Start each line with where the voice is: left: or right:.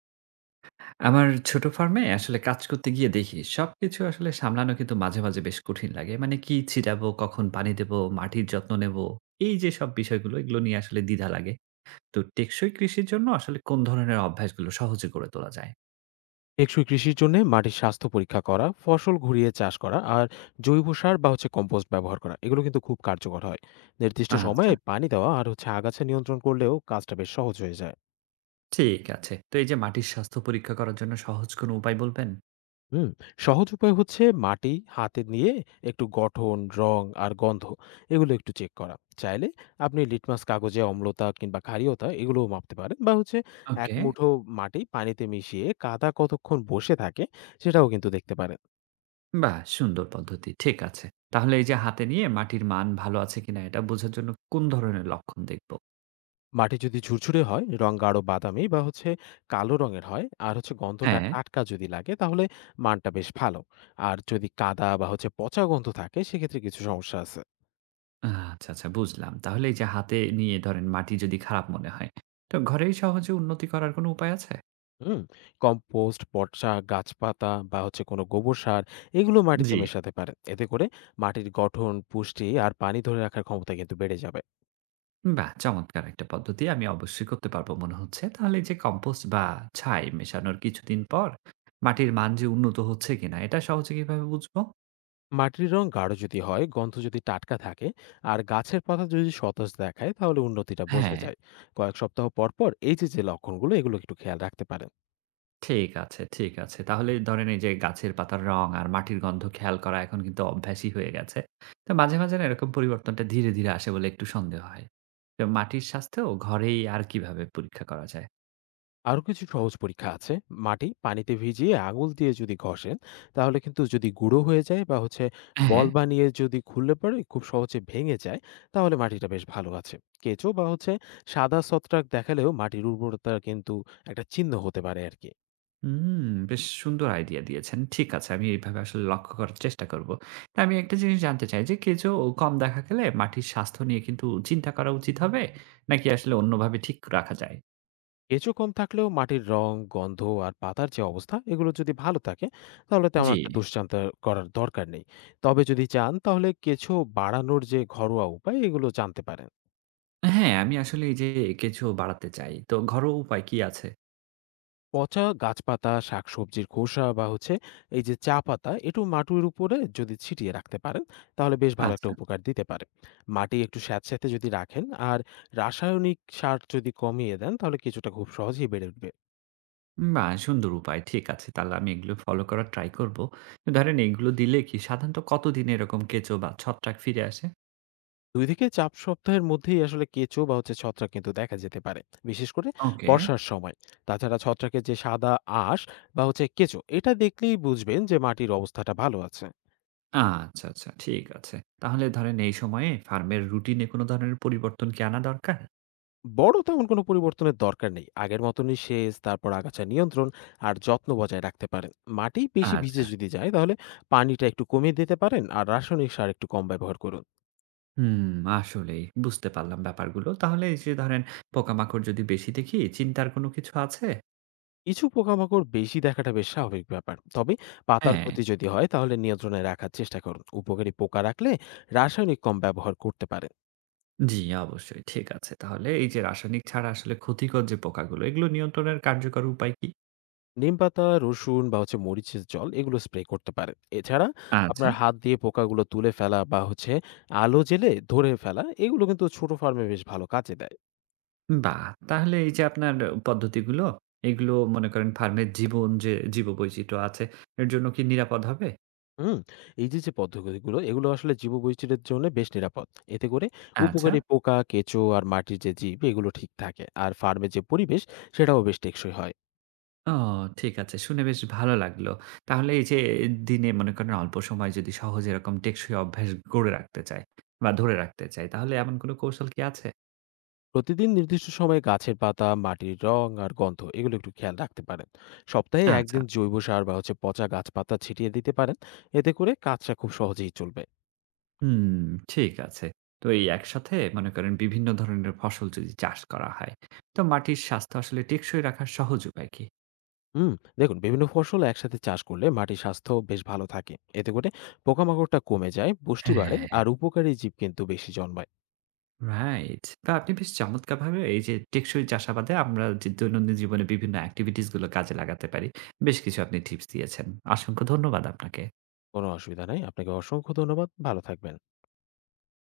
right: আমার ছোট ফার্মে আসলে কাজ করতে গিয়ে দেখি সবকিছু আসলে সামলানো কিন্তু মাঝে মাঝে বেশ কঠিন লাগে, মানে কি ছিটাবো, কখন পানি দেব, মাটির যত্ন নেব, এই যে সব বিষয়গুলো এগুলো নিয়ে আসলে দ্বিধা লাগে। তো টেকসই কৃষির জন্য আসলে কোন ধরনের অভ্যাসগুলো সহজে গড়ে তোলা যায়?
left: টেকসই কৃষির জন্য মাটির স্বাস্থ্য পরীক্ষা করা, ফসল ঘুরিয়ে চাষ করা আর জৈব সার বা কম্পোস্ট ব্যবহার করা, এগুলো কিন্তু খুব কার্যকর হয়। নির্দিষ্ট
right: আচ্ছা,
left: সময়ে পানি দেওয়া আর আগাছা নিয়ন্ত্রণ করলেও কাজটা বেশ সহজ হয়ে যায়।
right: ঠিক আছে। তো এই যে মাটির স্বাস্থ্য পরীক্ষা করার জন্য সহজ কোনো উপায় বলবেন?
left: হুম, সহজ উপায় হচ্ছে মাটি হাতে নিয়ে একটু গঠন, রং আর গন্ধ এগুলো একটু চেক করা। চাইলে আপনি লিটমাস কাগজে অম্লতা কিংবা ক্ষারীয়তা এগুলোও মাপতে পারেন, বা এক
right: ওকে।
left: মুঠো মাটি পানিতে মিশিয়ে কাদা কতক্ষণ বসে থাকে সেটাও কিন্তু দেখতে পারেন।
right: বাহ, সুন্দর পদ্ধতি। ঠিক আছে, তাহলে এই যে হাতে নিয়ে মাটির মান ভালো আছে কিনা এটা বোঝার জন্য কোন ধরনের লক্ষণ দেখব?
left: মাটি যদি ঝুরঝুরে হয়, রং গাঢ় বাদামি বা কালো রঙের হয় আর গন্ধটা
right: হ্যাঁ।
left: টাটকা যদি লাগে, তাহলে মানটা বেশ ভালো। আর যদি কাদা বা পচা গন্ধ থাকে, সেক্ষেত্রে কিছু সমস্যা আছে।
right: আচ্ছা, আচ্ছা, বুঝলাম। তাহলে এই যে হাতে নিয়ে ধরেন মাটি যদি খারাপ মনে হয়, তো ঘরেই সহজে উন্নতি করার কোনো উপায় আছে?
left: হুম, কম্পোস্ট, পচা গাছপাতা বা কোনো গোবর সার এগুলো মাটিতে
right: জি।
left: মেশাতে পারে, এতে করে মাটির গঠন, পুষ্টি আর পানি ধরে রাখার ক্ষমতা কিন্তু বেড়ে যাবে।
right: বাহ! চমৎকার একটা পদ্ধতি। আমি অবশ্যই করতে পারবো মনে হচ্ছে। তাহলে এই যে কম্পোস্ট বা ছাই মেশানোর কিছুদিন পর মাটির মান যে উন্নত হচ্ছে কিনা এটা সহজে কিভাবে বুঝবো?
left: মাটির রং গাঢ় যদি হয়, গন্ধ যদি টাটকা থাকে আর গাছের পাতা যদি সতেজ দেখায়, তাহলে উন্নতিটা বোঝা
right: হ্যাঁ।
left: যায়। কয়েক সপ্তাহ পর পর এই যে যে লক্ষণগুলো এগুলো একটু খেয়াল রাখতে পারেন।
right: ঠিক আছে, ঠিক আছে। তাহলে ধরেন এই যে গাছের পাতার রং আর মাটির গন্ধ খেয়াল করা এখন কিন্তু অভ্যাসই হয়ে গেছে। তো মাঝে, মাঝে না, এরকম পরিবর্তনটা ধীরে, ধীরে আসে বলে একটু সন্দেহ হয়। তো মাটির স্বাস্থ্য ঘরেই আর কিভাবে পরীক্ষা করা যায়?
left: আরও কিছু সহজ পরীক্ষা আছে। মাটি পানিতে ভিজিয়ে আঙুল দিয়ে যদি ঘষেন, তাহলে কিন্তু যদি গুঁড়ো হয়ে যায়, বা হচ্ছে
right: হ্যাঁ।
left: বল বানিয়ে যদি খুললে পরে খুব সহজে ভেঙে যায়, তাহলে মাটিটা বেশ ভালো আছে। কেঁচো বা হচ্ছে সাদা ছত্রাক দেখালেও মাটির উর্বরতা কিন্তু একটা চিহ্ন হতে পারে আর কি।
right: হুম, বেশ সুন্দর আইডিয়া দিয়েছেন। ঠিক আছে, আমি এইভাবে আসলে লক্ষ্য করার চেষ্টা করব। তা আমি একটা জিনিস জানতে চাই যে কেঁচো কম দেখা গেলে মাটির স্বাস্থ্য নিয়ে কিন্তু চিন্তা করা উচিত হবে? নাকি আসলে অন্যভাবে ঠিক রাখা যায়?
left: কেঁচো কম থাকলেও মাটির রং, গন্ধ আর পাতার যে অবস্থা এগুলো যদি ভালো থাকে, তাহলে তেমন
right: জি।
left: একটা দুশ্চিন্তা করার দরকার নেই। তবে যদি চান তাহলে কেঁচো বাড়ানোর যে ঘরোয়া উপায় এগুলো জানতে পারেন।
right: হ্যাঁ, আমি আসলে এই যে কিছু বাড়াতে চাই। তো ঘরোয়া উপায় কি আছে?
left: পচা গাছপাতা, শাকসবজির খোসা বা হচ্ছে এই যে চা পাতা একটু মাটির উপরে যদি ছিটিয়ে রাখতে পারেন, তাহলে বেশ ভালো একটা
right: আচ্ছা।
left: উপকার দিতে পারে। মাটি একটু স্যাঁতস্যাঁতে যদি রাখেন আর রাসায়নিক সার যদি কমিয়ে দেন, তাহলে কেঁচোটা খুব সহজেই বেড়ে উঠবে।
right: বাহ! সুন্দর উপায়। ঠিক আছে, তাহলে আমি এগুলো ফলো করার ট্রাই করব। তো ধরেন এগুলো দিলে কি সাধারণত কতদিন এরকম কেঁচো বা ছত্রাক ফিরে আসে?
left: ২ থেকে ৪ সপ্তাহের মধ্যেই আসলে কেঁচো বা ছত্রাক কিন্তু দেখা যেতে পারে। বিশেষ করে
right: ওকে।
left: বর্ষার সময়। তাছাড়া ছত্রাকের যে সাদা আঁশ বা কেঁচো এটা দেখলেই বুঝবেন যে মাটির অবস্থাটা ভালো আছে।
right: আচ্ছা, আচ্ছা। ঠিক আছে। তাহলে ধরেন এই সময়ে ফার্মের রুটিনে কোনো ধরনের পরিবর্তন কি আনা দরকার?
left: বড় তেমন কোনো পরিবর্তনের দরকার নেই। আগের মতনই সেচ, তারপর আগাছা নিয়ন্ত্রণ আর যত্ন বজায় রাখতে পারেন। মাটি বেশি
right: আচ্ছা।
left: ভিজে যদি যায়, তাহলে পানিটা একটু কমিয়ে দিতে পারেন আর রাসায়নিক সার একটু কম ব্যবহার করুন।
right: হুম, আসলেই বুঝতে পারলাম ব্যাপারগুলো। তাহলে এই যে ধরেন পোকামাকড় যদি বেশি দেখি চিন্তার কোনো কিছু আছে?
left: কিছু পোকামাকড় বেশি দেখাটা বেশ স্বাভাবিক ব্যাপার, তবে পাতার
right: হ্যাঁ।
left: ক্ষতি যদি হয় তাহলে নিয়ন্ত্রণে রাখার চেষ্টা করুন। উপকারী পোকা রাখলে রাসায়নিক কম ব্যবহার করতে পারেন।
right: জি, অবশ্যই। ঠিক আছে। তাহলে এই যে রাসায়নিক ছাড়া আসলে ক্ষতিকর যে পোকাগুলো, এগুলো নিয়ন্ত্রণের কার্যকর উপায় কি?
left: নিম পাতা, রসুন বা মরিচের জল এগুলো স্প্রে করতে পারেন। এছাড়া
right: আচ্ছা।
left: আপনার হাত দিয়ে পোকাগুলো তুলে ফেলা বা হচ্ছে আলো জেলে ধরে ফেলা এগুলো কিন্তু ছোট ফার্মে বেশ ভালো কাজে দেয়।
right: বাহ! তাহলে এই যে আপনার পদ্ধতিগুলো, এগুলো মনে করেন ফার্মের জীবন যে জীববৈচিত্র্য আছে, এর জন্য কি নিরাপদ হবে?
left: হুম, এই যে যে পদ্ধতিগুলো এগুলো আসলে জীববৈচিত্র্যের জন্য বেশ নিরাপদ। এতে করে
right: আচ্ছা।
left: উপকারী পোকা, কেঁচো আর মাটির যে জীব এগুলো ঠিক থাকে, আর ফার্মে যে পরিবেশ সেটাও বেশ টেকসই হয়।
right: ও, ঠিক আছে। শুনে বেশ ভালো লাগলো। তাহলে এই যে দিনে মনে করেন অল্প সময় যদি সহজ এরকম টেকসই অভ্যাস গড়ে রাখতে চাই বা ধরে রাখতে চাই, তাহলে এমন কোনো কৌশল কি আছে?
left: প্রতিদিন নির্দিষ্ট সময়ে গাছের পাতা, মাটির রং আর গন্ধ এগুলো একটু খেয়াল রাখতে পারেন। সপ্তাহে
right: আচ্ছা।
left: একদিন জৈব সার বা পচা গাছ পাতা ছিটিয়ে দিতে পারেন, এতে করে কাজটা খুব সহজেই চলবে।
right: হুম, ঠিক আছে। তো এই একসাথে মনে করেন বিভিন্ন ধরনের ফসল যদি চাষ করা হয়, তো মাটির স্বাস্থ্য আসলে টেকসই রাখার সহজ উপায় কি?
left: হুম, দেখুন, বিভিন্ন ফসল একসাথে চাষ করলে মাটির স্বাস্থ্য বেশ ভালো থাকে। এতে করে পোকামাকড়টা কমে যায়, পুষ্টি বাড়ে
right: হ্যাঁ।
left: আর উপকারী জীব কিন্তু বেশি জন্মায়।
right: রাইট। বা আপনি বেশ চমৎকারভাবে এই যে টেকসই চাষাবাদে আমরা যে দৈনন্দিন জীবনে বিভিন্ন activities গুলো কাজে লাগাতে পারি, বেশ কিছু আপনি টিপস দিয়েছেন। অসংখ্য ধন্যবাদ আপনাকে।
left: কোনো অসুবিধা নাই, আপনাকে অসংখ্য ধন্যবাদ, ভালো থাকবেন।